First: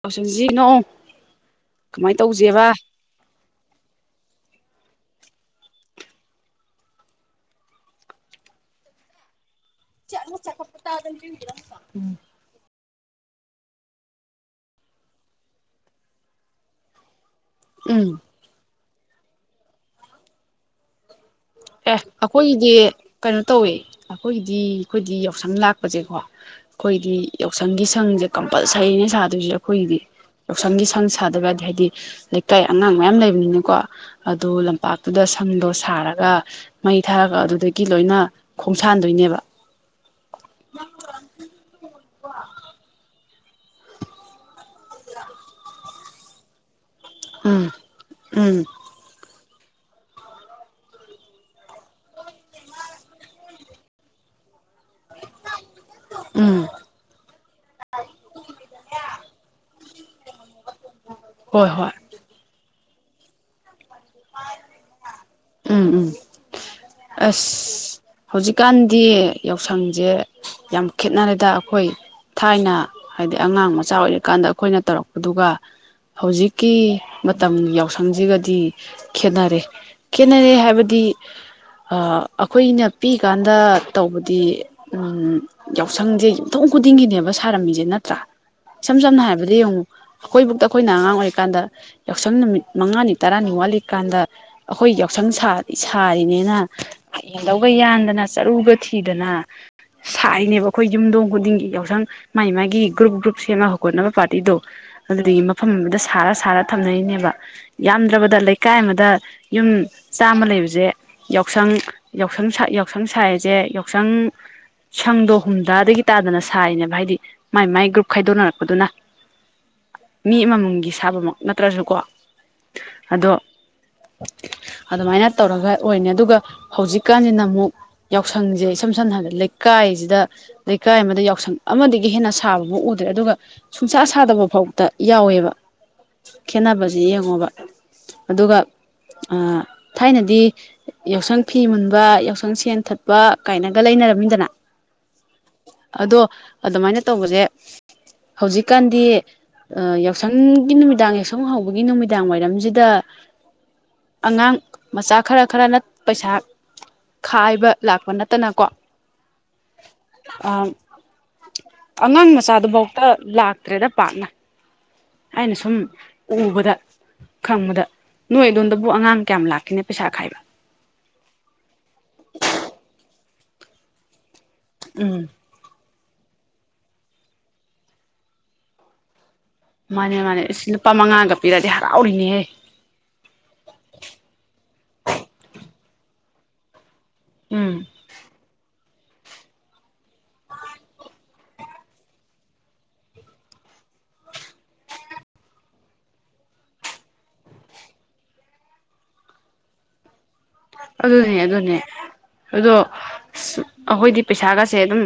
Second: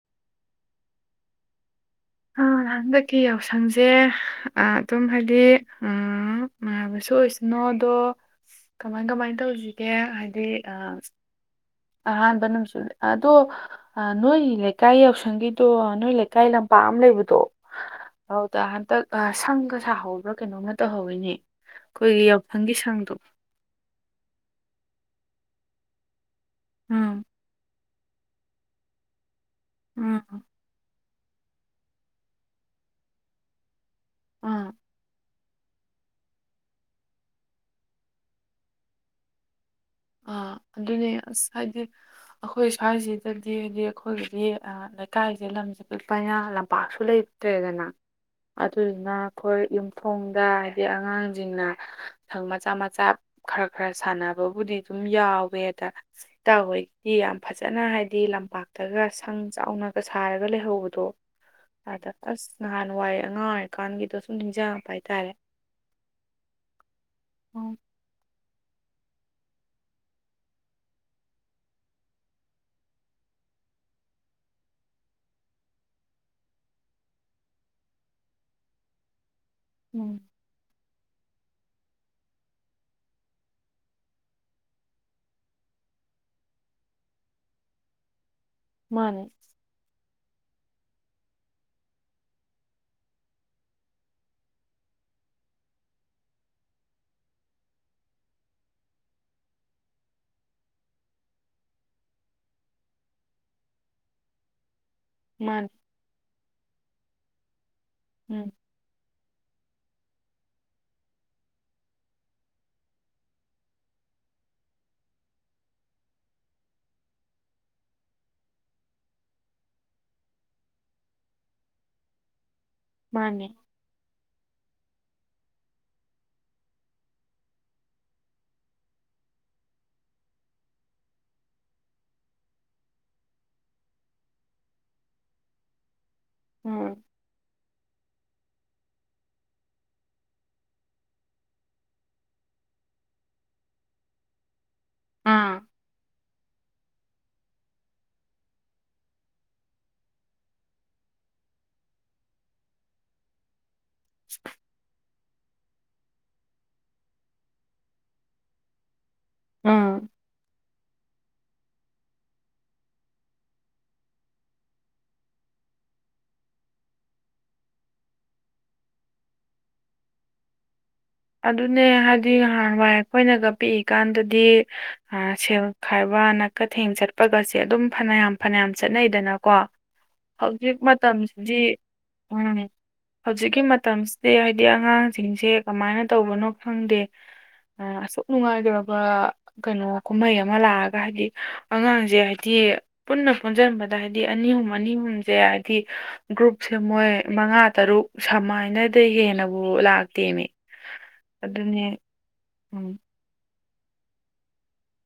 ꯇꯧꯁꯟꯁꯤꯅꯣ ꯀꯃꯥꯏꯅ ꯇꯧꯁꯦꯕ ꯀꯤ ꯌꯥꯎꯁꯪꯁꯦ ꯑꯗꯨꯝ ꯍꯥꯏꯗꯤ ꯃꯅꯥꯕꯁꯨ ꯑꯣꯏꯁꯅꯣ ꯑꯗꯣ ꯀꯃꯥꯏ ꯀꯃꯥꯏꯅ ꯇꯧ ꯍꯧꯖꯤ ꯆ ꯆꯈꯄꯠꯇꯥꯗ ꯏꯔꯝ ꯆꯥꯡ ꯑꯍꯥꯅꯕꯥ ꯅꯨꯃꯤꯠꯁꯨ ꯑꯗꯣ ꯅꯣꯏ ꯂꯩꯀꯥꯏ ꯌꯥꯎꯁꯪꯒꯤꯗꯣ ꯅꯣꯏ ꯂꯩꯀꯥꯏ ꯂꯝꯄꯥꯛ ꯑꯃ ꯂꯩꯕꯗꯣ ꯎꯝ ꯍꯧꯗ ꯍꯟꯗꯛ ꯁꯪꯒ ꯁꯥꯍꯧꯕ꯭ꯔꯥ ꯀꯩꯅꯣꯝꯅ ꯇꯧꯍꯧꯋꯤꯅꯦ ꯑꯦ ꯑꯩꯈꯣꯏꯒꯤ ꯑꯩꯈꯣꯏꯒꯤꯗꯤ ꯌꯥꯎꯁꯪꯒꯤ ꯁꯪꯗꯣ ꯀꯩꯅꯣ ꯇꯧꯋꯦ ꯑꯩꯈꯣꯏꯒꯤꯗꯤ ꯑꯩꯈꯣꯏꯗꯤ ꯌꯥꯎꯁꯪ ꯂꯥꯛꯄꯁꯦꯀꯣ ꯑꯩꯈꯣꯏꯗꯤ ꯎꯝ ꯌꯥꯎꯁꯪꯒꯤ ꯁꯪꯁꯦ ꯀꯝꯄꯜꯁꯔꯤꯅꯦ ꯁꯥꯗꯣꯏꯁꯦ ꯑꯩꯈꯣꯏꯒꯤꯗꯤ ꯎꯝ ꯌꯥꯎꯁꯪꯒꯤ ꯁꯪ ꯁꯥꯗꯕ ꯍꯥꯏꯗꯤ ꯍꯥꯏꯗꯤ ꯂꯩꯀꯥꯏ ꯑꯉꯥꯡ ꯃꯌꯥꯝ ꯂꯩꯕꯅꯤꯅꯀꯣ ꯑꯗꯨ ꯎꯝ ꯂꯝꯄꯥꯛꯇꯨꯗ ꯁꯪꯗꯣ ꯁꯥꯔꯒ ꯃꯩ ꯊꯥꯔꯒ ꯑꯗꯨꯗꯒꯤ ꯂꯣꯏꯅ ꯈꯣꯡꯁꯥꯟꯗꯣꯏꯅꯦꯕ ꯑ ꯑꯗꯨꯅꯦ ꯑꯁ ꯍꯥꯏꯗꯤ ꯑꯩꯈꯣꯏ ꯁ꯭ꯋꯥꯏꯁꯤꯗꯤ ꯑꯗꯨꯗꯤ ꯍꯥꯏꯗꯤ ꯑꯩꯈꯣꯏꯒꯤꯗꯤ ꯂꯩꯀꯥꯏꯁꯦ ꯂꯝꯁꯦ ꯄꯤꯛꯄꯅꯤꯅ ꯂꯝꯄꯥꯛꯁꯨ ꯂꯩꯕ ꯎꯝ ꯗꯅ ꯎꯝ ꯑꯗꯨꯅ ꯑꯩꯈꯣꯏ ꯌꯨꯝꯊꯣꯡꯗ ꯍꯥꯏꯗꯤ ꯑꯉꯥꯡꯁꯤꯡꯅ ꯁꯪ ꯃꯆꯥ ꯃꯆꯥ ꯈꯔ ꯈꯔ ꯁꯥꯟꯅꯕꯕꯨꯗꯤ ꯑꯗꯨꯝ ꯌꯥꯎꯋꯦꯗ ꯎꯝ ꯇꯧꯋꯦ ꯌꯥꯝ ꯐꯖꯅ ꯍꯥꯏꯗꯤ ꯂꯝꯄꯥꯛꯇꯒ ꯁꯪ ꯆꯥꯎꯅꯒ ꯁꯥꯔꯒ ꯂꯩꯍꯧꯕꯗꯣ ꯍꯣꯏ ꯍꯣꯏ ꯗ ꯑꯁ ꯅꯍꯥꯟꯋꯥꯏꯑ ꯑꯉꯥꯡ ꯑꯣꯏ ꯎꯝ ꯎꯝ ꯑꯁ ꯎꯝ ꯍꯧꯖꯤꯛꯀꯥꯟꯗꯤ ꯌꯥꯎꯁꯪꯁꯦ ꯌꯥꯝ ꯈꯦꯠꯅꯔꯦꯗ ꯑꯩꯈꯣꯏ ꯊꯥꯏꯅ ꯍꯥꯏꯗꯤ ꯑꯉꯥꯡ ꯃꯆꯥ ꯑꯣꯏꯔꯤꯀꯥꯟꯗ ꯑꯩꯈꯣꯏꯅ ꯇꯧꯔꯛꯄꯗꯨꯒ ꯍꯧꯖꯤꯛꯀꯤ ꯃꯇꯝ ꯌꯥꯎꯁꯪꯁꯤꯒꯗꯤ ꯈꯦꯅꯔꯦ ꯎꯝ ꯈꯦꯅꯔꯦ ꯍꯥꯏꯕꯗꯤ ꯑꯩꯈꯣꯏꯅ ꯄꯤꯛꯏꯀꯥꯟꯗ ꯇꯧꯕꯗꯤ ꯎꯝ ꯌꯥꯎꯁꯪꯁꯦ ꯌꯨꯝꯊꯣꯡ ꯈꯨꯗꯤꯡꯒꯤꯅꯦꯕ ꯁꯥꯔꯝꯃꯤꯁꯦ ꯅꯠꯇ꯭ꯔꯥ ꯏꯁꯝ ꯁꯝꯅ ꯃꯥꯅꯦ ꯍꯥꯏꯔꯕꯗ ꯌꯦꯡꯉꯨ ꯑꯩꯈꯣꯏꯕꯨꯛꯇ ꯑꯩꯈꯣꯏꯅ ꯑꯉꯥꯡ ꯑꯣꯏꯔꯤꯀꯥꯟꯗ ꯌꯥꯎꯁꯪ ꯅꯨꯃꯤꯠ ꯃꯉꯥꯅꯤ ꯇꯔꯥꯅꯤ ꯋꯥꯠꯂꯤꯀꯥꯟꯗ ꯑꯩꯈꯣꯏ ꯌꯥꯎꯁꯪ ꯁꯥꯔꯤꯅꯤꯅ ꯌꯦꯟꯗꯧꯒ ꯌꯥꯟꯗꯅ ꯆꯔꯨꯒ ꯊꯤꯗꯅ ꯁꯥꯏꯅꯦꯕ ꯑꯩꯈꯣꯏ ꯌꯨꯝꯊꯣꯡ ꯈꯨꯗꯤꯡꯒꯤ ꯌꯥꯎꯁꯪ ꯃꯥꯥꯏ ꯃꯥꯒꯤ ꯒ꯭ꯔꯨꯞ ꯒ꯭ꯔꯨꯞ ꯁꯦꯝꯃ ꯍꯧꯒꯠꯅꯕ ꯄꯥꯔꯇꯤꯗꯣ ꯑꯗꯨꯗꯒꯤ ꯃꯥꯅꯦ ꯃꯐꯝ ꯑꯃꯗ ꯁꯥꯔ ꯁꯥꯔ ꯊꯝꯅꯔꯤꯅꯦꯕ ꯌꯥꯝꯗ꯭ꯔꯕꯗ ꯎꯝ ꯏꯀꯥꯏ ꯑꯃꯗ ꯌꯨꯝ ꯆꯥꯝꯃ ꯂꯩꯕꯁꯦ ꯌꯥꯎꯁꯪ ꯌꯥꯎꯁꯪ ꯌꯥꯎꯁꯪ ꯁꯥꯏꯁꯦ ꯌꯥꯎꯁꯪ ꯁꯪꯗꯣ ꯍꯨꯝꯗ꯭ꯔꯥꯗꯒꯤ ꯇꯥꯗꯅ ꯁꯔꯤꯅꯦꯕ ꯍꯥꯏꯗꯤ ꯃꯥꯏ ꯃꯥꯏ ꯒ꯭ꯔꯨꯞ ꯈꯥꯏꯗꯣꯛꯅꯔꯛꯄꯗꯨꯅ ꯃꯤ ꯑꯃꯃꯝꯒꯤ ꯁꯥꯕꯃꯛ ꯅꯠꯇ꯭ꯔꯁꯨ ꯀꯣ ꯃꯥꯅꯦ ꯑꯗꯨꯃꯥꯏꯅ ꯇꯧꯔꯒ ꯑꯣꯏꯅꯤ ꯑꯗꯨꯒ ꯍꯧꯖꯤꯛꯀꯥꯟꯁꯤꯅ ꯑꯃꯨꯛ ꯌꯥꯎꯁꯪꯁꯦ ꯏꯁꯝ ꯁꯝꯅ ꯍꯥꯏꯔꯕꯗ ꯂꯩꯀꯥꯏꯁꯤꯗ ꯂꯩꯀꯥꯏ ꯑꯃꯗ ꯌꯥꯎꯁꯪ ꯑꯃꯗꯒꯤ ꯍꯦꯟꯅ ꯁꯥꯕꯃ ꯎꯗ꯭ꯔꯦ ꯑꯗꯨꯒ ꯁꯨꯡꯁꯥ ꯁꯥꯗꯕ ꯐꯥꯎꯗ ꯌꯥꯎꯋꯦꯕ ꯈꯦꯠꯅꯕꯁꯦ ꯎꯝ ꯌꯦꯡꯉꯣꯕ ꯑꯗꯨꯒ ꯊꯥꯏꯅꯗꯤ ꯌꯥꯎꯁꯪ ꯐꯤ ꯃꯨꯟꯕ ꯌꯥꯎꯁꯪ ꯁꯦꯟ ꯊꯠꯄ ꯀꯥꯏꯅꯒ ꯂꯩꯅꯔꯝꯃꯤꯗꯅ ꯑꯥ ꯑꯗꯣ ꯑꯗꯨꯃꯥꯏꯅ ꯇꯧꯕꯁꯦ ꯍꯧꯖꯤꯛꯀꯥꯟꯗꯤ ꯌꯥꯎꯁꯪꯒꯤ ꯅꯨꯃꯤꯗꯥꯡ ꯌꯥꯎꯁꯪ ꯍꯧꯕꯒꯤ ꯅꯨꯃꯤꯗꯥꯡ ꯋꯥꯏꯔꯝꯁꯤꯗ ꯑꯉꯥꯡ ꯃꯆꯥ ꯈꯔ ꯈꯔꯅ ꯄꯩꯁꯥ ꯈꯥꯏꯕ ꯂꯥꯛꯄ ꯅꯠꯇꯅꯀꯣ ꯎꯝ ꯑꯉꯥꯡ ꯃꯆꯥꯗꯨꯐꯧꯗ ꯂꯥꯛꯇ꯭ꯔꯦꯗ ꯄꯥꯛꯅ ꯍꯥꯏꯅ ꯁꯨꯝ ꯎꯕꯗ ꯈꯪꯕꯗ ꯅꯣꯏ ꯑꯗꯣꯝꯗꯕꯨ ꯑꯉꯥꯡ ꯀꯌꯥꯝ ꯂꯥꯛꯈꯤꯅꯦ ꯄꯩꯁꯥ ꯈꯥꯏꯕ ꯑꯗꯨꯅꯦ ꯍꯥꯏꯗꯤ ꯅꯍꯥꯟꯋꯥꯏ ꯑꯩꯈꯣꯏꯅꯒ ꯄꯤꯛꯏꯀꯥꯟꯗꯗꯤ ꯎꯝ ꯁꯦꯜ ꯈꯥꯏꯕ ꯅꯅꯥꯀꯊꯦꯡ ꯆꯠꯄꯒꯁꯦ ꯑꯗꯨꯝ ꯐꯅꯌꯥꯝ ꯐꯅꯌꯥꯝ ꯆꯠꯅꯩꯗꯅꯀꯣ ꯃꯥꯅꯦ ꯃꯥꯅꯦ ꯏꯁ ꯍꯧꯖꯤꯛ ꯂꯨꯄꯥ ꯃꯉꯥꯒ ꯃꯇꯝꯁꯤꯗꯤ ꯄꯤꯔꯗꯤ ꯍꯔꯥꯎꯔꯤꯅꯦꯍꯦ ꯎꯝ ꯍꯧꯖꯤꯛꯀꯤ ꯃꯇꯝꯁꯤꯗꯤ ꯍꯥꯏꯗꯤ ꯑꯉꯥꯡꯁꯤꯡꯁꯦ ꯀꯃꯥꯏꯅ ꯇꯧꯕꯅꯣ ꯈꯪꯗꯦ ꯑ ꯎꯝ ꯑꯁꯛ ꯅꯨꯡꯉꯥꯏ ꯀ ꯀꯩꯅꯣ ꯀꯨꯝꯍꯩ ꯑꯃ ꯂꯥꯛꯑꯒ ꯍꯥꯏꯗꯤ ꯑꯉꯥꯡꯁꯦ ꯍꯥꯏꯗꯤ ꯄꯨꯟꯅ ꯄꯨꯟꯁꯤꯟꯕꯗ ꯍꯥꯏꯕꯗꯤ ꯑꯅꯤ ꯑꯍꯨꯝ ꯑꯅꯤ ꯑꯍꯨꯝꯁꯦ ꯍꯥꯏꯕꯗꯤ ꯒ꯭ꯔꯨꯞꯁꯦ ꯃꯣꯏ ꯃꯉꯥ ꯇꯔꯨꯛ ꯁꯃꯥꯏꯅꯗ ꯍꯦꯟꯅꯕꯨ ꯂꯥꯛꯇꯦꯅꯦ ꯑꯗꯨꯅꯦ ꯑꯗꯨꯅꯦ ꯑꯗꯣ ꯑ ꯎꯝ ꯑꯩꯈꯣꯏꯗꯤ ꯄꯩꯁꯥꯒꯁꯦ ꯑꯗꯨꯝ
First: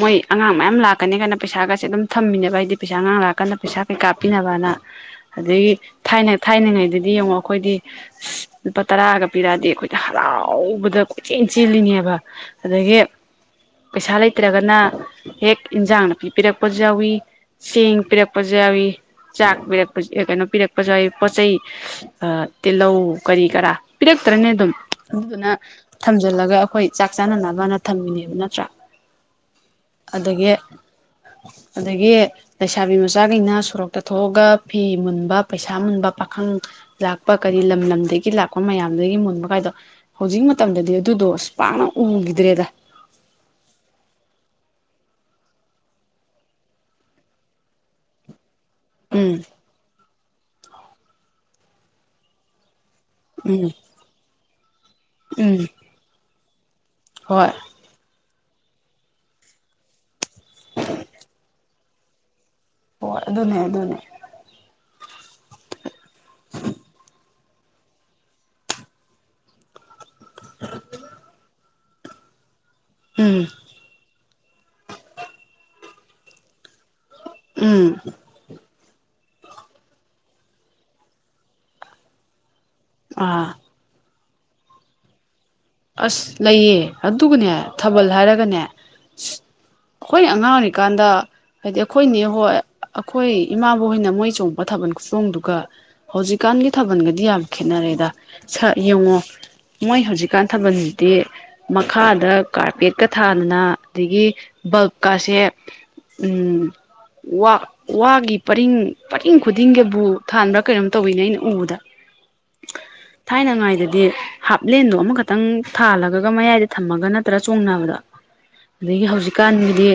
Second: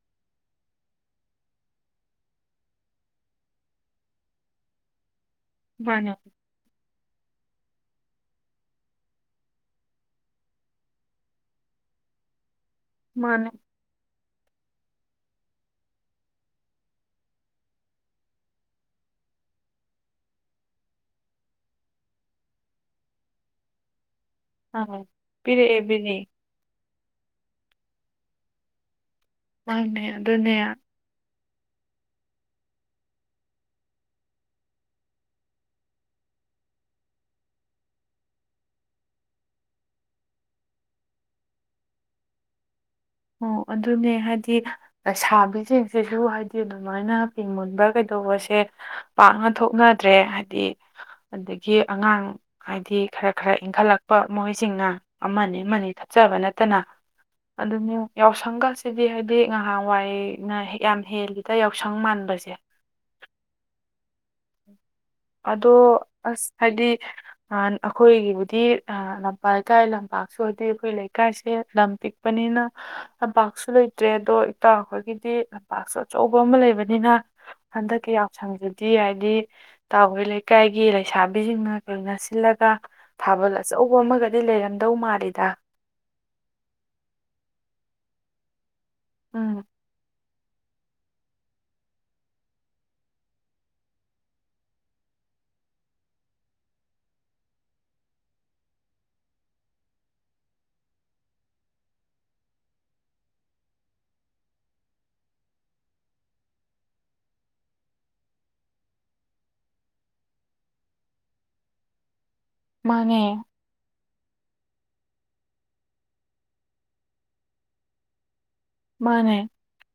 ꯃꯣꯏ ꯑꯉꯥꯡ ꯃꯌꯥꯝ ꯂꯥꯛꯀꯅꯤ ꯀꯥꯏꯅ ꯄꯩꯁꯥꯒꯁꯦ ꯑꯗꯨꯝ ꯊꯝꯃꯤꯕ ꯍꯥꯏꯗꯤ ꯄꯩꯁꯥ ꯑꯉꯥꯡ ꯂꯥꯛꯑꯀꯥꯟꯗ ꯄꯩꯁꯥ ꯀꯩ ꯀꯥꯞꯄꯤꯅꯕꯅ [unintelligible] ꯑꯗꯒꯤ ꯃꯥꯅꯦ ꯊꯥꯏꯅ ꯊꯥꯏꯅꯉꯩꯗꯗꯤ ꯌꯦꯡꯉꯣ ꯑꯩꯈꯣꯏꯗꯤ ꯑ ꯂꯨꯄꯥ ꯇꯔꯥꯒ ꯄꯤꯔꯛꯑꯗꯤꯦ ꯑꯩꯣꯏ ꯍꯔꯥꯎꯕꯗ ꯀꯣꯏꯆꯦꯜ ꯆꯦꯜꯂꯤꯉꯦꯕ ꯑꯗꯒꯤ ꯃꯥꯅꯦ ꯄꯩꯁꯥ ꯂꯩꯇ꯭ꯔꯒꯅ ꯍꯦꯛ ꯏꯟꯁꯥꯡꯅ ꯄꯤꯕꯤꯔꯛꯄꯁꯨ ꯌꯥꯎꯋꯤ ꯆꯦꯡ ꯄꯤꯔꯛꯄꯁꯨ ꯌꯥꯎꯏꯤ ꯆꯥꯛ ꯄꯤꯔꯛꯄ ꯀꯩꯅꯣ ꯄꯤꯔꯛꯄꯁꯨ ꯌꯥꯎꯏ ꯄꯣꯠ ꯆꯩ ꯇꯤꯜꯍꯧ ꯀꯔꯤ ꯀꯔꯥ ꯄꯤꯔꯛꯇ꯭ꯔꯅꯦ ꯑꯗꯨꯝ ꯃꯥꯅꯦ ꯑꯗꯨꯗꯨꯅ ꯄꯤꯔꯛꯑꯦ ꯄꯤꯔꯛꯑꯦ ꯊꯝꯖꯤꯜꯂꯒ ꯑꯩꯈꯣꯏ ꯆꯥꯛ ꯆꯥꯅꯅꯕꯅ ꯊꯝꯃꯤꯅꯦꯕ ꯅꯠꯇ꯭ꯔꯥ ꯃꯥꯅꯦ ꯑꯗꯒꯤ ꯑꯗꯨꯅꯦ ꯑꯗꯒꯤ ꯂꯩꯁꯥꯕꯤ ꯃꯆꯥꯈꯩꯅ ꯁꯣꯔꯣꯛꯇ ꯊꯣꯛꯑꯒ ꯐꯤ ꯃꯨꯟꯕ ꯄꯩꯁꯥ ꯃꯨꯟꯕ ꯄꯥꯈꯪ ꯂꯥꯛꯄ ꯀꯔꯤ ꯂꯝ ꯂꯝꯗꯒꯤ ꯂꯥꯛꯄ ꯃꯌꯥꯝꯗꯒꯤ ꯃꯨꯟꯕ ꯀꯥꯏꯗꯣ ꯍꯧꯖꯤꯛ ꯃꯇꯝꯗꯗꯤ ꯑꯗꯨꯗꯣ ꯑꯁ ꯄꯥꯛꯅ ꯎꯈꯤꯗ꯭ꯔꯦꯗ ꯑꯣ ꯑꯗꯨꯅꯦ ꯍꯥꯏꯗꯤ ꯁꯥꯕꯤꯁꯤꯡꯁꯤꯁꯨ ꯍꯥꯏꯗꯤ ꯑꯗꯨꯃꯥꯏꯅ ꯄꯤꯡ ꯃꯨꯟꯕ ꯀꯩꯗꯧꯕꯁꯦ ꯎꯝ ꯄꯥꯛꯅ ꯊꯣꯛꯅꯗ꯭ꯔꯦ ꯍꯥꯏꯗꯤ ꯑꯗꯒꯤ ꯑꯉꯥꯡ ꯍꯥꯏꯗꯤ ꯈꯔ ꯈꯔ ꯎꯝ ꯏꯪꯈꯠꯂꯛꯄ ꯃꯣꯏꯁꯤꯡꯅ ꯎꯝ ꯑꯃꯅꯤ ꯑꯃꯅꯤ ꯊꯠꯆꯕ ꯅꯠꯇꯅ ꯍꯣꯏ ꯑꯗꯨꯅꯤ ꯌꯥꯎꯁꯪꯒꯁꯤꯗꯤ ꯍꯥꯏꯗꯤ ꯉꯍꯥꯟꯋꯥꯏꯅ ꯌꯥꯝ ꯍꯦꯜꯂꯤꯗ ꯌꯥꯎꯁꯪ ꯃꯥꯟꯕꯁꯦ ꯍꯣꯏ ꯑꯗꯨꯅꯦ ꯑꯗꯨꯅꯦ ꯑꯗꯣ ꯑꯁ ꯍꯥꯏꯗꯤ ꯑꯩꯈꯣꯏꯒꯤꯕꯨꯗꯤ ꯂꯝꯄꯥꯛꯇꯥꯥꯏ ꯂꯝ ꯂꯝꯄꯥꯛ ꯁꯨ ꯂꯩꯇꯦ ꯑꯩꯈꯣꯏ ꯂꯩꯀꯥꯏꯁꯦ ꯂꯝ ꯄꯤꯛꯄꯅꯤꯅ ꯎꯝ ꯂꯝꯄꯥꯛꯁꯨ ꯂꯩꯇꯦ ꯇꯔꯦꯗꯣ ꯏꯇ ꯈꯣꯏꯒꯤꯗꯤ ꯂꯝꯄꯥꯛꯁꯨ ꯑꯆꯧꯕ ꯑꯃ ꯂꯩꯕꯅꯤꯅ ꯎꯝ ꯍꯟꯗꯛꯀꯤ ꯌꯥꯎ ꯁꯪꯖꯤꯗꯤ ꯍꯥꯏꯗꯤ ꯏꯇꯥꯥꯎꯍꯣꯏ ꯂꯩꯀꯥꯏꯒꯤ ꯂꯩꯁꯥꯕꯤꯁꯤꯡꯅ ꯀꯩꯅ ꯁꯤꯜꯂꯒ ꯑꯥ ꯊꯥꯕꯜ ꯑꯆꯧꯕ ꯑꯃꯒꯗꯤ ꯂꯩꯔꯝꯗꯧ ꯃꯥꯜꯂꯤꯗ ꯑꯁ ꯂꯩꯌꯦ ꯑꯗꯨꯒꯅꯦ ꯊꯥꯕꯜ ꯍꯥꯏꯔꯒꯅꯦ ꯎꯝ ꯑꯩꯈꯣꯏꯅ ꯑꯉꯥꯡ ꯑꯣꯏꯔꯤꯀꯥꯟꯗ ꯍꯥꯏꯗꯤ ꯑꯩꯈꯣꯏꯅꯦ ꯍꯣꯏ ꯑꯩꯈꯣꯏ ꯏꯃꯥꯕꯣꯛ ꯍꯣꯏꯅ ꯃꯣꯏ ꯆꯣꯡꯄ ꯊꯥꯕꯜ ꯈꯨꯆꯣꯡꯗꯨꯒ ꯍꯧꯖꯤꯛꯀꯥꯟꯒꯤ ꯊꯥꯕꯜꯒꯗꯤ ꯌꯥꯝ ꯈꯦꯠꯅꯔꯦꯗ ꯁ ꯌꯦꯡꯉꯣ ꯃꯣꯏ ꯍꯧꯖꯤꯛꯀꯥꯟ ꯊꯥꯕꯜꯗꯤ ꯃꯈꯥꯗ ꯀꯥꯔꯄꯦꯠꯀ ꯊꯥꯗꯅ ꯑꯗꯒꯤ ꯕꯜꯕꯀꯁꯦ ꯎꯝ ꯋꯥ ꯋꯥꯒꯤ ꯄꯔꯤꯡ ꯄꯔꯤꯡ ꯈꯨꯗꯤꯡꯒꯤꯕꯨ ꯊꯥꯟꯕ꯭ꯔꯥ ꯀꯩꯅꯣꯝ ꯇꯧꯋꯤꯅꯦ ꯑꯩꯅ ꯎꯕꯗ ꯃꯥꯅꯦ ꯊꯥꯏꯅꯉꯥꯏꯗꯗꯤ ꯍꯥꯞꯂꯦꯟꯗꯣ ꯑꯃꯈꯛ ꯇꯪ ꯊꯥꯜꯂꯒ ꯃꯌꯥꯏꯗ ꯊꯝꯃꯒ ꯅꯠꯇ꯭ꯔ ꯆꯣꯡꯅꯕꯗꯣ ꯑꯗꯒꯤ ꯃꯥꯅꯦ ꯍꯧꯖꯤꯛꯀꯥꯟꯒꯤꯗꯤ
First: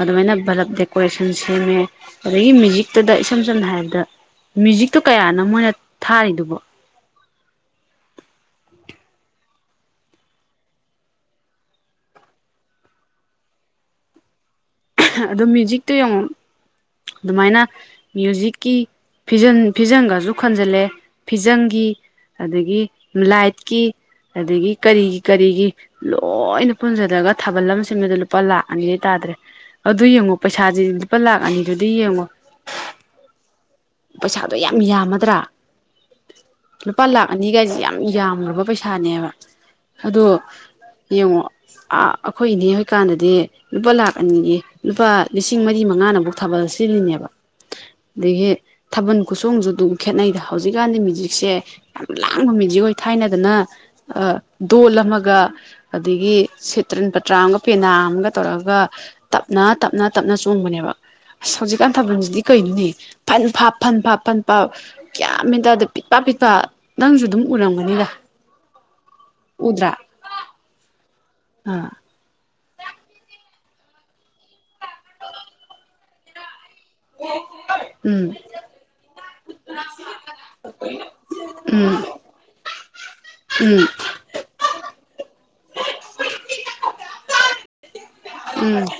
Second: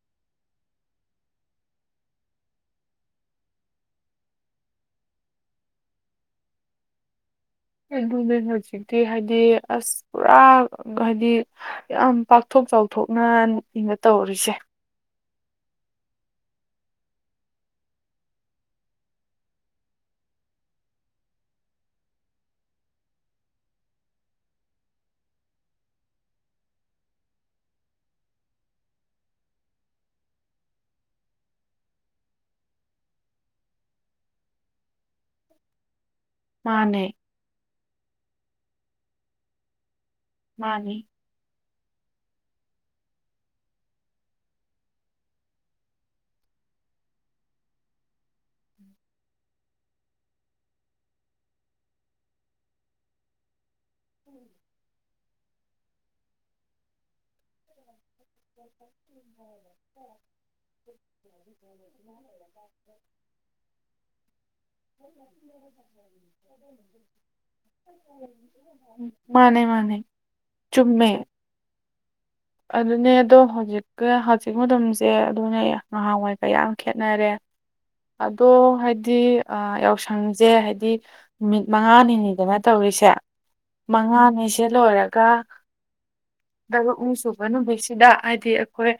ꯑꯗꯨꯃꯥꯏꯅ ꯕꯂꯞ ꯗꯦꯀꯣꯔꯦꯁꯟ ꯁꯦꯝꯃꯦ ꯑꯗꯒꯤ ꯃ꯭ꯌꯨꯖꯤꯛꯇꯗ ꯏꯁꯝ ꯁꯝꯅ ꯍꯥꯏꯔꯕꯗ ꯃ꯭ꯌꯨꯖꯤꯛꯇꯣ ꯀꯌꯥꯅꯣ ꯃꯣꯏꯅ ꯊꯥꯔꯤꯗꯨꯕꯣ ꯑꯗꯨꯅꯦ ꯍꯧꯖꯤꯛꯇꯤ ꯍꯥꯏꯗꯤ ꯑꯁ ꯄꯨꯔꯥ ꯍꯥꯏꯗꯤ ꯌꯥꯝ ꯄꯥꯛ ꯄꯥꯛꯊꯣꯛ ꯆꯥꯎꯊꯣꯛꯅ ꯏꯅ ꯇꯧꯔꯤꯁꯦ ꯑꯗꯨꯝ ꯃ꯭ꯌꯨꯖꯤꯛꯇꯣ ꯌꯦꯡꯉꯣ ꯑꯗꯨꯃꯥꯏꯅ ꯃ꯭ꯌꯨꯖꯤꯛꯀꯤ ꯐꯤꯖꯟ ꯐꯤꯖꯪꯒꯁꯨ ꯈꯟꯖꯤꯜꯂꯦ ꯐꯤꯖꯪꯒꯤ ꯑꯗꯒꯤ ꯂꯥꯏꯠꯀꯤ ꯑꯗꯒꯤ ꯀꯔꯤꯒꯤ ꯀꯔꯤꯒꯤ ꯂꯣꯏꯅ ꯄꯨꯟꯖꯟꯂꯒ ꯊꯥꯕꯜ ꯑꯃ ꯁꯤꯟꯕꯗ ꯂꯨꯄꯥ ꯂꯥꯛ ꯑꯅꯤ ꯗꯩ ꯇꯥꯗ꯭ꯔꯦ ꯑꯗꯨ ꯌꯦꯡꯉꯣ ꯄꯩꯁꯥꯁꯤ ꯂꯨꯄꯥ ꯂꯥꯛ ꯑꯅꯤꯗꯨꯗꯤ ꯌꯦꯡꯉꯣ ꯄꯩꯁꯥꯗꯣ ꯌꯥꯝ ꯌꯥꯝꯃꯗ꯭ꯔꯥ ꯂꯨꯄꯥ ꯃꯥꯅꯦ ꯂꯥꯛ ꯑꯅꯤꯒꯥꯏꯁꯤ ꯌꯥꯝ ꯌꯥꯝꯒꯔꯕ ꯄꯩꯁꯥꯅꯦꯕ ꯑꯗꯣ ꯃꯥꯅꯦ ꯌꯦꯡꯉꯣ ꯑ ꯑꯩꯈꯣꯏ ꯏꯅꯦ ꯍꯣꯏ ꯀꯥꯟꯗꯗꯤ ꯂꯨꯄꯥ ꯂꯥꯛ ꯑꯅꯤꯌꯦ ꯂꯨꯄꯥ ꯂꯤꯁꯤꯡ ꯃꯔꯤ ꯃꯉꯥꯅ ꯅꯕꯩꯛ ꯊꯥꯕꯜ ꯁꯤꯜꯂꯤꯅꯦꯕ ꯑꯗꯒꯤ ꯊꯥꯕꯜ ꯈꯨꯆꯣꯡꯁꯨ ꯑꯗꯨꯝ ꯈꯦꯠꯅꯩꯗ ꯍꯧꯖꯤꯛꯀꯥꯟꯗꯤ ꯃꯌꯨꯖꯤꯛꯁꯦ ꯌꯥꯝ ꯂꯥꯡꯕ ꯃ꯭ꯌꯨꯖꯤꯛ ꯑꯣꯏ ꯊꯥꯏꯅꯗꯅ ꯑ ꯗꯣꯜ ꯑꯃꯒ ꯑꯗꯒꯤ ꯁꯤꯇ꯭ꯔꯟ ꯄꯇ꯭ꯔꯥ ꯑꯃꯒ ꯄꯦꯅꯥ ꯑꯃꯒ ꯇꯧꯔꯒ ꯇꯞꯅ ꯇꯞꯅ ꯇꯞꯅ ꯆꯣꯡꯕꯅꯦꯕ ꯑꯁ ꯍꯧꯖꯤꯛꯀꯥꯟ ꯊꯥꯕꯜꯁꯤꯗꯤ ꯀꯩꯅꯣꯅꯦ ꯐꯟ ꯐꯥ ꯐꯟ ꯐꯟ ꯄꯥꯞ ꯐꯟꯐꯞ ꯒꯌꯥꯟ ꯃꯦꯟ ꯇꯥꯗꯦ ꯄꯤꯠꯄ ꯄꯤꯛꯄ ꯅꯪꯁꯨ ꯑꯗꯨꯝ ꯎꯔꯝꯒꯅꯤꯗ ꯃꯥꯅꯦ ꯎꯗ꯭ꯔꯥ ꯃꯥꯅꯦ ꯆꯨꯝꯃꯦ ꯑꯥ ꯑꯗꯨꯅꯦ ꯑꯗꯣ ꯍꯧꯖꯤꯛꯀ ꯍꯧꯖꯤꯛ ꯃꯇꯝꯁꯦ ꯑꯗꯨꯅꯦ ꯉꯍꯥꯟꯋꯥꯏꯒ ꯌꯥꯝ ꯈꯦꯠꯅꯔꯦ ꯎꯝ ꯑꯗꯣ ꯍꯥꯏꯗꯤ ꯑꯥ ꯌꯥꯎꯁꯪꯁꯦ ꯍꯥꯏꯗꯤ ꯅꯨꯃꯤꯠ ꯎꯝ ꯃꯉꯥꯅꯤꯅꯤꯗꯅ ꯇꯧꯔꯤꯁꯦ ꯎꯝ ꯑꯉꯥꯅꯤꯁꯦ ꯂꯣꯏꯔꯒ ꯇꯔꯨꯛ ꯅꯤ ꯁꯨꯕ ꯅꯨꯃꯤꯠꯁꯤꯗ ꯍꯥꯏꯗꯤ ꯎꯝ ꯑꯩꯈꯣꯏ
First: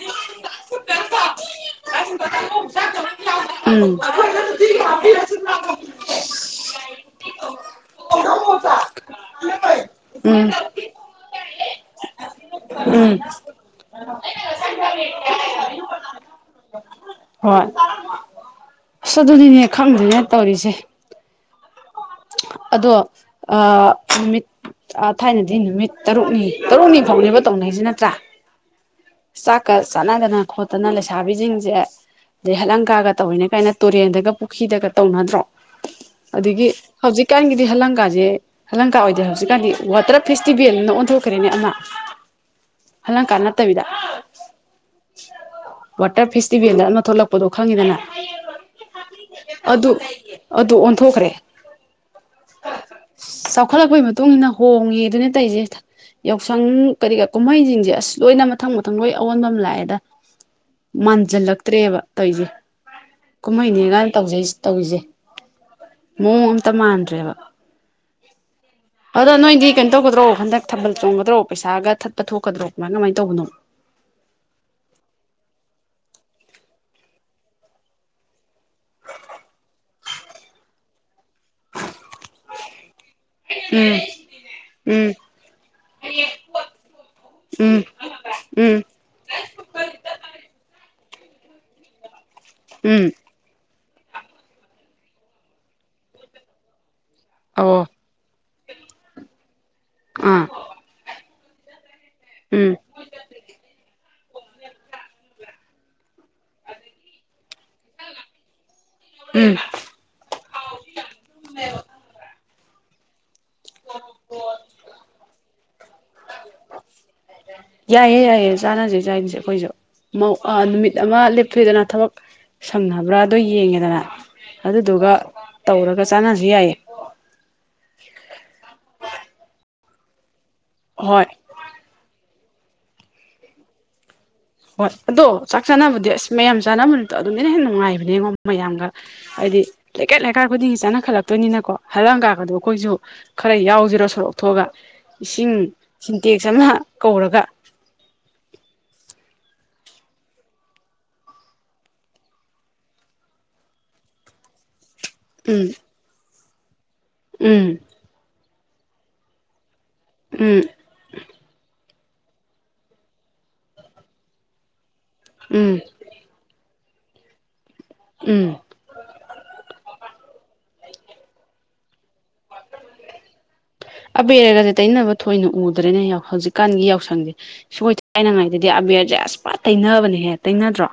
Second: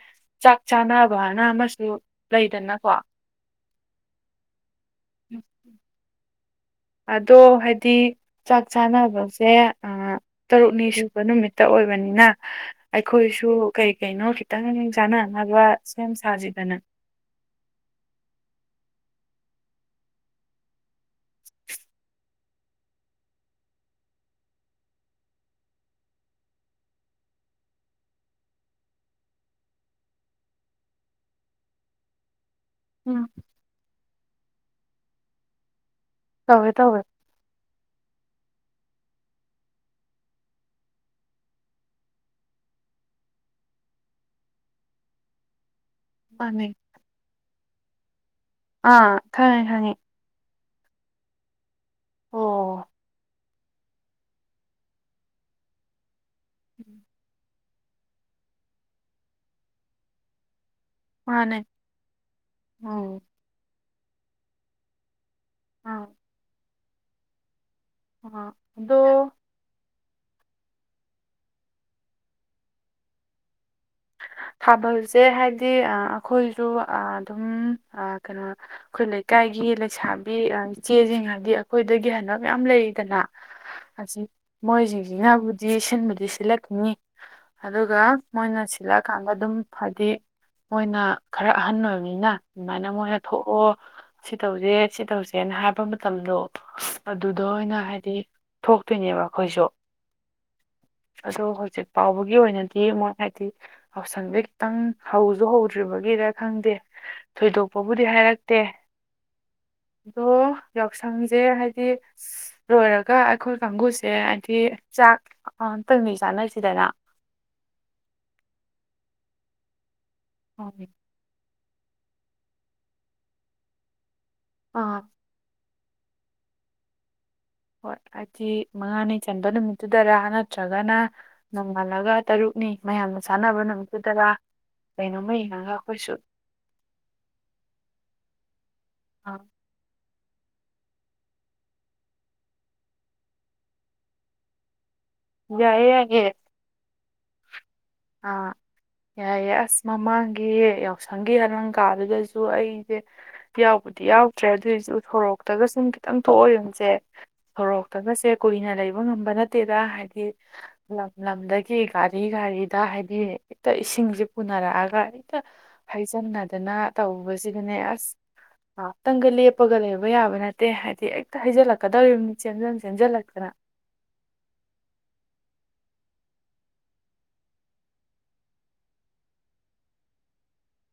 ꯆꯥꯛ ꯆꯥꯅꯕ ꯍꯥꯏꯅ ꯑꯃꯁꯨ ꯂꯩꯗꯅꯀꯣ ꯑ [inaudible] ꯑꯗꯣ ꯍꯥꯏꯗꯤ ꯆꯥꯛ ꯆꯥꯅꯕꯁꯦ ꯎꯝ ꯇꯔꯨꯛꯅꯤ ꯁ ꯅꯨꯃꯤꯠꯇ ꯑꯣꯏꯕꯅꯤꯅ ꯎꯝ ꯑꯩꯈꯣꯏꯁꯨ ꯀ ꯀꯩꯅꯣ ꯈꯤꯇꯪꯡ ꯆꯥꯟꯅꯅꯕ ꯁꯦꯝ ꯁꯥꯁꯤꯗꯅ ꯍꯣꯏ ꯑꯁ ꯑꯗꯨꯗꯤꯅꯦ ꯈꯪꯗꯣꯏꯅꯦ ꯇꯧꯔꯤꯁꯦ [inaudible] ꯑꯗꯣ ꯑ ꯅꯨꯃꯤꯠ ꯊꯥꯏꯅꯗꯤ ꯅꯨꯃꯤꯠ ꯇꯔꯨꯛꯅꯤ ꯇꯔꯨꯛꯅꯤ ꯐꯥꯎꯅꯦꯕ ꯇꯧꯅꯔꯤꯁꯤ ꯅꯠꯇ꯭ꯔꯥ ꯆꯥꯛꯀ ꯆꯥꯟꯅꯗꯅ ꯈꯣꯠꯇꯅ ꯂꯩꯁꯥꯕꯤꯁꯤꯡꯁꯦ ꯑꯗꯩ ꯍꯠꯂꯪꯀꯥꯒ ꯎꯝ ꯇꯧꯔꯤꯅ ꯀꯥꯏꯅ ꯇꯨꯔꯦꯟꯗꯒ ꯄꯨꯈ꯭ꯔꯤꯗꯒ ꯇꯧꯅꯗ꯭ꯔꯣ ꯑꯗꯒꯤ ꯇꯧꯋꯦ ꯇꯧꯋꯦ ꯍꯧꯖꯤꯛ ꯏꯀꯥꯟꯒꯤꯗꯤ ꯍꯂꯪꯒꯥꯥꯁꯦ ꯍꯂꯪꯀꯥ ꯑꯣꯏꯗ꯭ꯔꯦ ꯍꯧꯖꯤꯛꯀꯥꯟꯗꯤ ꯋꯥꯇꯔ ꯐꯦꯁꯇꯤꯚꯦꯜꯅ ꯑꯣꯟꯊꯣꯛꯈ꯭ꯔꯦꯅꯦ ꯑꯃ ꯍꯂꯪ ꯀꯅꯥ ꯇꯕꯤꯗ ꯋꯥꯇꯔ ꯃꯥꯅꯦ ꯐꯦꯁꯇꯤꯚꯦꯜꯗ ꯑꯃ ꯊꯣꯛꯂꯛꯄꯗꯣ ꯈꯪꯉꯤꯗꯅ ꯑꯥ ꯈꯉꯦ ꯑꯗꯨ ꯈꯪꯉꯦ ꯑꯗꯨ ꯑꯣꯟꯊꯣꯛꯈ꯭ꯔꯦ ꯑꯣ ꯆꯥꯎꯈꯠꯂꯛꯄꯒꯤ ꯃꯇꯨꯡ ꯏꯟꯅ ꯍꯣꯡꯉꯦ ꯑꯗꯨꯅ ꯇꯧꯁꯦ ꯌꯥꯎꯁꯪ ꯀꯔꯤ ꯀ ꯀꯨꯝꯍꯩꯁꯤꯡꯁꯦ ꯑꯁ ꯂꯣꯏꯅ ꯃꯊꯪ ꯃꯊꯪ ꯂꯣꯏ ꯑꯑꯣꯟꯕ ꯑꯃ ꯂꯥꯛꯑꯦꯗ ꯃꯥꯅꯦ ꯃꯥꯟꯁꯤꯜꯂꯛꯇ꯭ꯔꯦꯕ ꯇꯧꯁꯦ ꯎꯝ ꯀꯨꯝꯍꯩꯅꯦ ꯀꯥꯏꯅ ꯇꯧꯖꯩ ꯇꯧꯔꯤꯁꯦ ꯑꯥ ꯃꯑꯣꯡ ꯑꯝꯇ ꯃꯥꯟꯗ꯭ꯔꯦꯕ ꯑꯥ ꯑꯗꯣ ꯑꯗ ꯅꯣꯣꯏꯗꯤ ꯀꯩꯅꯣ ꯇꯧꯗ꯭ꯔꯣ ꯍꯟꯗ ꯊꯕꯜ ꯆꯣꯡꯗ꯭ꯔꯣ ꯄꯩꯥ ꯊꯄ ꯊꯣꯛꯀꯗ꯭ꯔꯣ ꯀꯃꯥꯏ ꯀꯃꯥꯏ ꯇꯧꯕꯅꯣ ꯊꯥꯕꯜꯁꯦ ꯍꯥꯏꯕꯗꯤ ꯑꯩꯈꯣꯏꯁꯨ ꯑꯗꯨꯝ ꯀꯩꯅꯣ ꯑꯩꯈꯣꯏ ꯂꯩꯀꯥꯏꯒꯤ ꯂꯩꯁꯥꯕꯤ ꯏꯆꯦꯁꯤꯡ ꯍꯥꯏꯗꯤ ꯑꯩꯈꯣꯏꯗꯒꯤ ꯍꯕ ꯃꯌꯥꯝ ꯂꯩꯗꯅ ꯎꯝ ꯑꯁꯤ ꯎꯝ ꯃꯣꯏꯁꯤꯡꯁꯤꯅꯕꯨꯗꯤ ꯁꯤꯟꯕꯗꯤ ꯁꯤꯠꯂꯛꯀꯅꯤ ꯎꯝ ꯑꯗꯨꯒ ꯎꯝ ꯃꯣꯏꯅꯁꯤ ꯎꯝ ꯆꯠ ꯀꯥꯟꯗ ꯑꯗꯨꯝ ꯍꯥꯏꯗꯤ ꯃꯣꯏꯅ ꯈꯔ ꯑꯍꯟ ꯑꯣꯏꯕꯅꯤꯅ ꯑꯗꯨꯃꯥꯏꯅ ꯎꯝ ꯃꯣꯏ ꯊꯣꯛꯑꯣ ꯁꯤ ꯇꯧꯁꯦ ꯁꯤ ꯇꯧꯁꯦꯅ ꯍꯥꯏꯕ ꯃꯇꯝꯗꯣ ꯑꯗꯨꯗ ꯑꯣꯏꯅ ꯑꯣ ꯍꯥꯏꯗꯤ ꯊꯣꯛꯇꯣꯏꯅꯦꯕ ꯑꯩꯈꯣꯏꯁꯨ ꯎ ꯑꯗꯣ ꯍꯧꯖꯤꯛ ꯐꯥꯎꯕꯒꯤ ꯎꯝ ꯑꯣꯏꯅꯗꯤ ꯃꯣꯏ ꯍꯥꯏꯗꯤ ꯌꯥꯎꯁꯪꯗ ꯈꯤꯇꯪ ꯍꯧꯁꯨ ꯍꯧꯗ꯭ꯔꯤꯕꯒꯤꯔ ꯈꯪꯗꯦ ꯊꯣꯏꯗꯣꯛꯄꯕꯨꯗꯤ ꯍꯥꯏꯔꯛꯇꯦ꯫ ꯎꯝ ꯑꯗꯣ ꯌꯥꯎꯁꯪꯁꯦ ꯍꯥꯏꯗꯤ-ꯁꯤ-ꯂꯣꯏꯔꯒ ꯀ ꯑꯩꯈꯣꯏ ꯀꯥꯡꯒꯨꯁꯦ ꯍꯥꯏꯗꯤ ꯆꯥꯛ ꯑꯇꯪꯗꯤ ꯆꯥꯅꯁꯤꯗꯅ꯫ ꯌꯥꯏꯌꯦ-ꯌꯥꯏꯌꯦ-ꯆꯥꯅꯁꯦ ꯆꯥꯥꯅꯁꯦ ꯑꯩꯈꯣꯏꯁꯨ ꯃꯧ-ꯑ-ꯅꯨꯃꯤꯠ ꯑꯃ ꯂꯦꯞꯊꯣꯛꯑꯦꯗꯅ ꯊꯕꯛ ꯁꯝꯅꯕ꯭ꯔꯥ ꯑꯗꯣ ꯌꯦꯡꯉꯦꯗꯅ ꯑꯥ ꯑꯗꯨꯗꯨꯒ ꯇꯧꯔꯒ ꯆꯥꯟꯅꯔꯁꯨ ꯌꯥꯏꯌꯦ꯫ ꯍꯣꯏ ꯍꯥꯏꯗꯤ ꯃꯉꯥꯅꯤ ꯆꯟꯕ ꯅꯨꯃꯤꯠꯇꯨꯗꯔꯥ ꯅꯠꯇ꯭ꯔꯒꯅ ꯍꯣꯏ ꯅꯣꯡꯉꯥꯜꯂꯒ ꯇꯔꯨꯛꯅꯤ ꯃꯌꯥꯝꯅ ꯆꯥꯟꯅꯕ ꯅꯨꯃꯤꯠꯇꯨꯗ꯭ꯔꯥ? ꯍꯣꯏ ꯑꯗꯣ ꯆꯥꯛ ꯆꯥꯅꯕꯗꯤ ꯑꯁ ꯃꯌꯥꯝ ꯆꯥꯅꯕ ꯅꯨꯃꯤꯗꯣ ꯑꯗꯨꯗꯅ ꯍꯦꯟꯅ ꯅꯨꯡꯉꯥꯏꯕꯅꯦꯉꯣ ꯃꯌꯥꯝꯒ꯫ ꯑꯥ ꯍꯥꯏꯗꯤ ꯂꯩꯀꯥꯏ-ꯂꯩꯀꯥꯏ ꯈꯨꯗꯤꯡꯒꯤ ꯆꯥꯅꯈꯠꯂꯛꯇꯣꯏꯅꯤꯅꯀꯣ ꯍꯜꯂꯪꯀꯀꯗꯣ ꯑꯩꯈꯣꯏꯁꯨ ꯈꯔ ꯌꯥꯎꯁꯤꯔꯣ ꯁꯣꯔꯣꯛꯊꯣꯛꯑꯒ ꯏꯁꯤꯡ ꯌꯥꯏꯌꯦ ꯌꯥꯏꯌꯦ ꯁꯤꯟꯇꯦꯛꯁ ꯑꯃ ꯀꯧꯔꯒ꯫ ꯑꯥ ꯌꯥꯏꯌꯦ ꯑꯁ ꯃꯃꯥꯡꯒꯤ ꯌꯥꯎꯁꯪꯒꯤ ꯍꯂꯪꯀꯥꯗꯨꯗꯁꯨ ꯑꯩꯁꯦ ꯌꯥꯎꯕꯨꯗꯤ ꯌꯥꯎꯗ꯭ꯔꯦ ꯑꯗꯨꯑꯣꯏꯁꯨ ꯎꯊꯣꯔꯛ ꯎꯝ [unintelligible] ꯁꯨꯝ ꯈꯤꯇꯪ ꯊꯣꯛꯑ ꯌꯦꯡꯕꯁꯦ ꯎꯝ ꯁꯣꯔꯣꯛꯇꯒꯁꯦ ꯀꯨꯏꯅ ꯂꯩꯕ ꯉꯝꯕ ꯅꯠꯇꯦꯗ ꯍꯥꯏꯗꯤ ꯎꯝ ꯂꯝ ꯂꯝꯗꯒꯤ ꯒꯥꯔꯤ-ꯒꯥꯔꯤ ꯍꯦꯛꯇ ꯍꯥꯏꯗꯤ ꯍꯦꯛꯇ ꯏꯁꯤꯡꯁꯦ ꯄꯨꯅꯔꯛꯑꯒ ꯏꯛꯇ ꯎꯝ ꯍꯩꯖꯤꯟꯅꯗꯅ ꯇꯧꯕꯁꯤꯗꯅꯦ ꯑꯁ ꯎꯝ ꯉꯥꯛꯇꯪꯒ ꯂꯦꯞꯄꯒ ꯂꯩꯕ ꯌꯥꯕ ꯅꯠꯇꯦ ꯍꯥꯏꯗꯤ ꯍꯦꯛꯇ ꯍꯩꯖꯤꯜꯂꯛꯀꯗꯧꯔꯤꯕꯅꯤ ꯆꯦꯟꯖꯟ ꯆꯦꯟꯁꯤꯜꯂꯛꯇꯅ ꯑꯕꯦꯔꯒꯁꯦ ꯇꯩꯅꯕ ꯊꯣꯏꯅ ꯎꯗ꯭ꯔꯦꯅꯦ ꯍꯧꯖꯤꯛꯀꯥꯟꯒꯤ ꯌꯥꯎꯁꯪꯁꯦ [unintelligible] ꯊꯥꯏꯅꯉꯩꯗꯗꯤ ꯑꯕꯦꯔꯁꯦ ꯑꯁ ꯄꯥ ꯇꯩꯅꯕꯅꯦꯍꯦ ꯇꯩꯅꯗ꯭ꯔꯣ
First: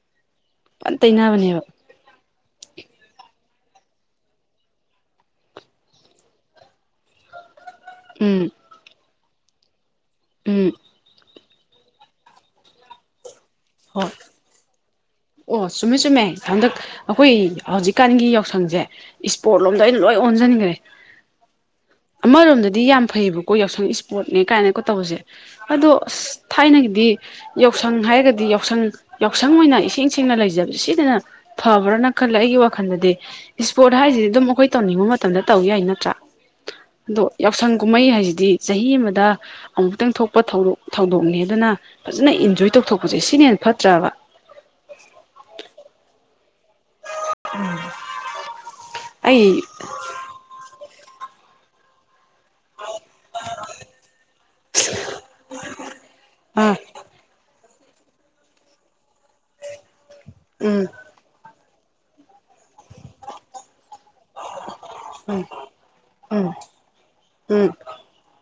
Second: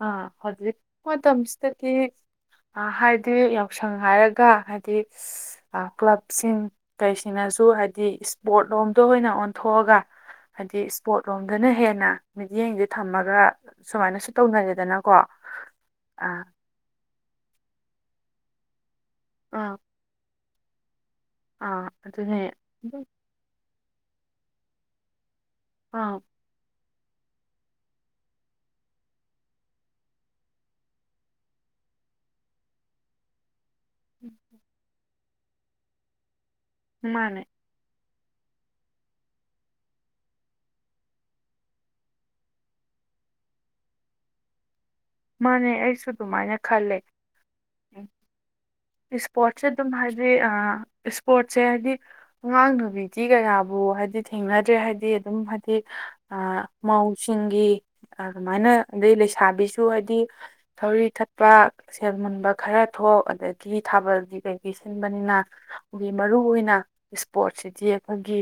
ꯑ ꯍꯧꯖꯤꯛ ꯐꯟ ꯇꯩꯅꯕꯅꯦꯕ ꯃꯇꯝꯁꯤꯗ ꯀꯤ ꯍꯥꯏꯗꯤ ꯌꯥꯎꯁꯪ ꯍꯥꯏꯔꯒ ꯍꯥꯏꯗꯤ ꯑ ꯀ꯭ꯂꯕꯁꯤꯡ ꯀꯩꯁꯤꯡꯅꯁꯨ ꯍꯥꯏꯗꯤ ꯎꯝ ꯏꯁꯄꯣꯔꯠ ꯂꯣꯝꯗ ꯑꯣꯏꯅ ꯑꯣꯟꯊꯣꯛꯑꯒ ꯎꯝ ꯍꯥꯏꯗꯤ ꯄꯣꯠ ꯔꯣꯝꯗꯅ ꯍꯦꯟꯅ ꯃꯤꯠꯌꯦꯡꯁꯦ ꯊꯝꯃꯒ ꯍꯣꯏ ꯁꯨꯃꯥꯏꯅꯁꯨ ꯇꯧꯅꯔꯦꯗꯅꯀꯣ ꯑꯣ ꯆꯨꯝꯃꯦ-ꯆꯨꯝꯃꯦ ꯍꯟꯗꯛ ꯑꯩꯈꯣꯏ ꯍꯧꯖꯤꯛꯀꯥꯟꯒꯤ ꯌꯥꯎꯁꯪꯁꯦ ꯏꯁ꯭ꯄꯣꯔꯠ ꯑꯥ ꯂꯣꯝꯗ ꯑꯩꯏꯅ ꯂꯣꯏ ꯑꯣꯟꯁꯤꯟꯈ꯭ꯔꯦ ꯑꯥ ꯑꯗꯨꯅꯦ ꯑꯃꯔꯣꯝꯗꯗꯤ ꯌꯥꯝ ꯑꯗꯨ- ꯐꯩꯕ ꯑꯩꯈꯣꯏ ꯌꯥꯎꯁꯪ ꯏꯁ꯭ꯄꯣꯔꯠꯅꯦ ꯀꯥꯏꯅꯀꯣ ꯇꯧꯁꯦ ꯑꯗꯣ ꯑꯥ ꯑꯁ ꯊꯥꯏꯅꯒꯤꯗꯤ ꯌꯥꯎꯁꯪ ꯍꯥꯏꯔꯒꯗꯤ ꯌꯥꯎꯁꯪ-ꯌꯥꯎꯁꯪ ꯑꯣꯏꯅ ꯏꯁꯦꯡ ꯁꯦꯡꯅ ꯂꯩꯖꯕꯁꯦ ꯁꯤꯗꯅ ꯐꯕ꯭ꯔꯥꯅ ꯈꯜꯂꯦ ꯑꯩꯒꯤ ꯋꯥꯈꯜꯗꯗꯤ ꯏꯁ꯭ꯄꯣꯔꯠ ꯍꯥꯏꯁꯤꯗꯤ ꯑꯗꯨꯝ ꯑꯩꯈꯣꯏ ꯇꯧꯅꯤꯡꯕ ꯃꯇꯝꯗ ꯇꯧ ꯌꯥꯏ ꯅꯠꯇ꯭ꯔꯥ ꯑꯗꯣ ꯃꯥꯅꯦ ꯌꯥꯎꯁꯪ ꯀꯨꯝꯍꯩ ꯍꯥꯏꯁꯤꯗꯤ ꯆꯍꯤ ꯑꯃꯗ ꯑꯃꯨꯛꯇꯪ ꯊꯣꯛꯄ ꯊꯧꯗꯣꯛ-ꯊꯧꯗꯣꯛꯅꯦ ꯑꯗꯨꯅ ꯐꯖꯅ ꯏꯟꯖꯣꯏ ꯇꯧꯊꯣꯛꯄꯁꯦ ꯁꯤꯅ ꯍꯦꯟꯅ ꯐꯠꯇ꯭ꯔꯕ ꯃꯥꯅꯦ ꯑꯩꯁꯨ ꯑꯗꯨꯃꯥꯏꯅ ꯈꯜꯂꯦ ꯎꯝ [unintelligible] ꯏꯁ꯭ꯄꯣꯔꯠꯁꯦ ꯑꯗꯨꯝ ꯍꯥꯏꯗꯤ ꯑ ꯏꯁ꯭ꯄꯣꯔꯠꯁꯦ ꯍꯥꯏꯗꯤ ꯑꯉꯥꯡ ꯅꯨꯕꯤꯗꯤ ꯀꯌꯥꯕꯨ ꯍꯥꯏꯗꯤ ꯊꯦꯡꯅꯗ꯭ꯔꯦ ꯍꯥꯏꯗꯤ ꯑꯗꯨꯝ ꯍꯥꯏꯗꯤ ꯑ ꯑꯥ ꯃꯧꯁꯤꯡꯒꯤ ꯑꯗꯨꯃꯥꯏꯅ ꯑꯗꯩ ꯂꯩꯁꯥꯕꯤꯁꯨ ꯍꯥꯏꯗꯤ ꯎꯝ ꯊꯧꯔꯤ ꯊꯠ ꯄ ꯁꯦꯟ ꯃꯨꯟꯕ ꯈꯔ ꯊꯣꯛ ꯑꯗꯒꯤ ꯊꯥꯕꯜꯗꯤ ꯀꯩ ꯁꯤꯟꯕꯅꯤꯅ ꯎꯝ ꯑꯩꯈꯣꯏꯒꯤ ꯎꯝ ꯃꯔꯨꯏꯑꯣꯏꯅ ꯎꯝ ꯏꯁ꯭ꯄꯣꯔꯠꯁꯤꯗꯤ ꯑꯩꯈꯣꯏꯒꯤ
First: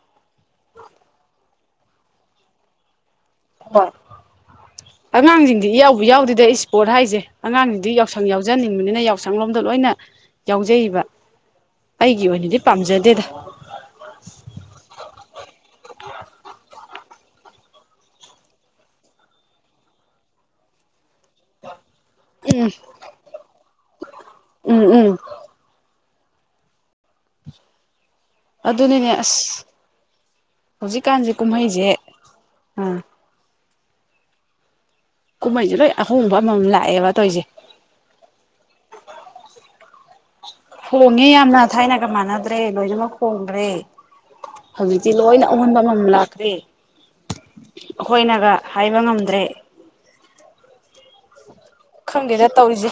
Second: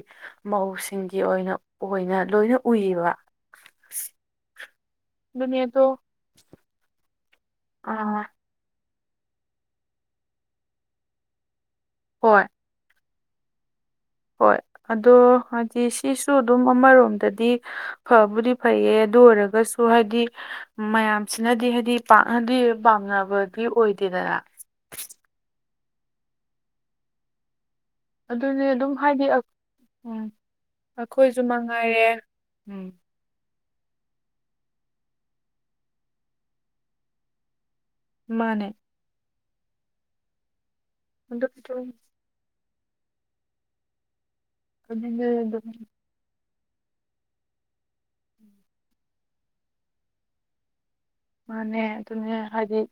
ꯃꯧꯁꯤꯡꯒꯤ ꯑꯣꯏꯅ-ꯑꯣꯏꯅ ꯂꯣꯏꯅ ꯎꯏꯌꯦꯕ ꯍꯣꯏ ꯑꯗꯨꯅꯦ ꯑꯉꯥꯡꯁꯤꯡꯗꯤ ꯑꯗꯣ ꯏꯌꯥꯎꯕꯨ ꯌꯥꯎꯗꯦꯗ ꯏꯁ꯭ꯄꯣꯔꯠ ꯍꯥꯏꯁꯦ ꯑꯉꯥꯡꯁꯤꯡꯗꯤ ꯑ ꯌꯥꯎꯁꯪ ꯌꯥꯎ ꯖꯅꯤꯡꯕꯅꯤꯅ ꯌꯥꯎꯁꯪ ꯂꯣꯝꯗ ꯂꯣꯏꯅ ꯌꯥꯎꯖꯩꯌꯦꯕ ꯑꯩꯒꯤ ꯍꯣꯏ ꯑꯣꯏꯅꯗꯤ ꯄꯥꯝꯖꯗꯦꯗ ꯍꯣꯏ ꯑꯗꯣ ꯍꯥꯏꯗꯤ ꯁꯤꯁꯨ ꯑꯗꯨꯝ ꯑꯃꯔꯣꯝꯗꯗꯤ ꯐꯕꯨꯗꯤ ꯐꯩꯌꯦ ꯑꯗꯨ ꯑꯣꯏꯔꯒꯁꯨ ꯁꯣ ꯍꯥꯏꯗꯤ ꯃꯌꯥꯝꯁꯤꯅꯗꯤ ꯍꯥꯏꯗꯤ ꯄꯥꯛꯅꯗꯤ ꯎꯝ ꯄꯥꯝꯅꯕꯗꯤ ꯑꯣꯏꯗꯦꯗꯅ ꯎꯝ ꯎꯝ ꯑꯗꯨꯅꯦ ꯑꯗꯨꯝ ꯑꯗꯨꯅꯤꯅꯦ ꯍꯥꯏꯗꯤ ꯑꯁ ꯎꯝ ꯍꯧꯖꯤꯛꯀꯥꯟꯁꯦ ꯑꯩꯈꯣꯏꯁꯨ ꯀꯨꯝꯍꯩꯁꯦ ꯃꯉꯥꯏꯔꯦ ꯎꯝ ꯑ ꯀꯨꯝꯍꯩꯁꯦ ꯂꯣꯏ ꯑꯍꯣꯡꯕ ꯑꯃꯃꯝ ꯂꯥꯛꯑꯦꯕ ꯇꯧꯔꯤꯁꯦ ꯃꯥꯅꯦ ꯍꯣꯡꯉꯦ ꯑꯗꯨ ꯌꯥꯝꯅ ꯊꯥꯏꯅꯒ ꯃꯥꯟꯅꯗ꯭ꯔꯦ ꯂꯣꯏꯅꯃꯛ ꯍꯣꯡꯈ꯭ꯔꯦ ꯑꯗꯨꯅꯦ ꯍꯧꯖꯤꯛꯇꯤ ꯂꯣꯏꯅ ꯑꯗꯨꯝ ꯑꯑꯣꯟꯕ ꯑꯃꯝ ꯂꯥꯛꯈ꯭ꯔꯦ ꯑꯩꯈꯣꯏꯅꯒ ꯍꯥꯏꯕ ꯉꯝꯗ꯭ꯔꯦ ꯃꯅꯦ ꯈꯪꯗꯦꯗ ꯇꯧꯔꯤꯁꯦ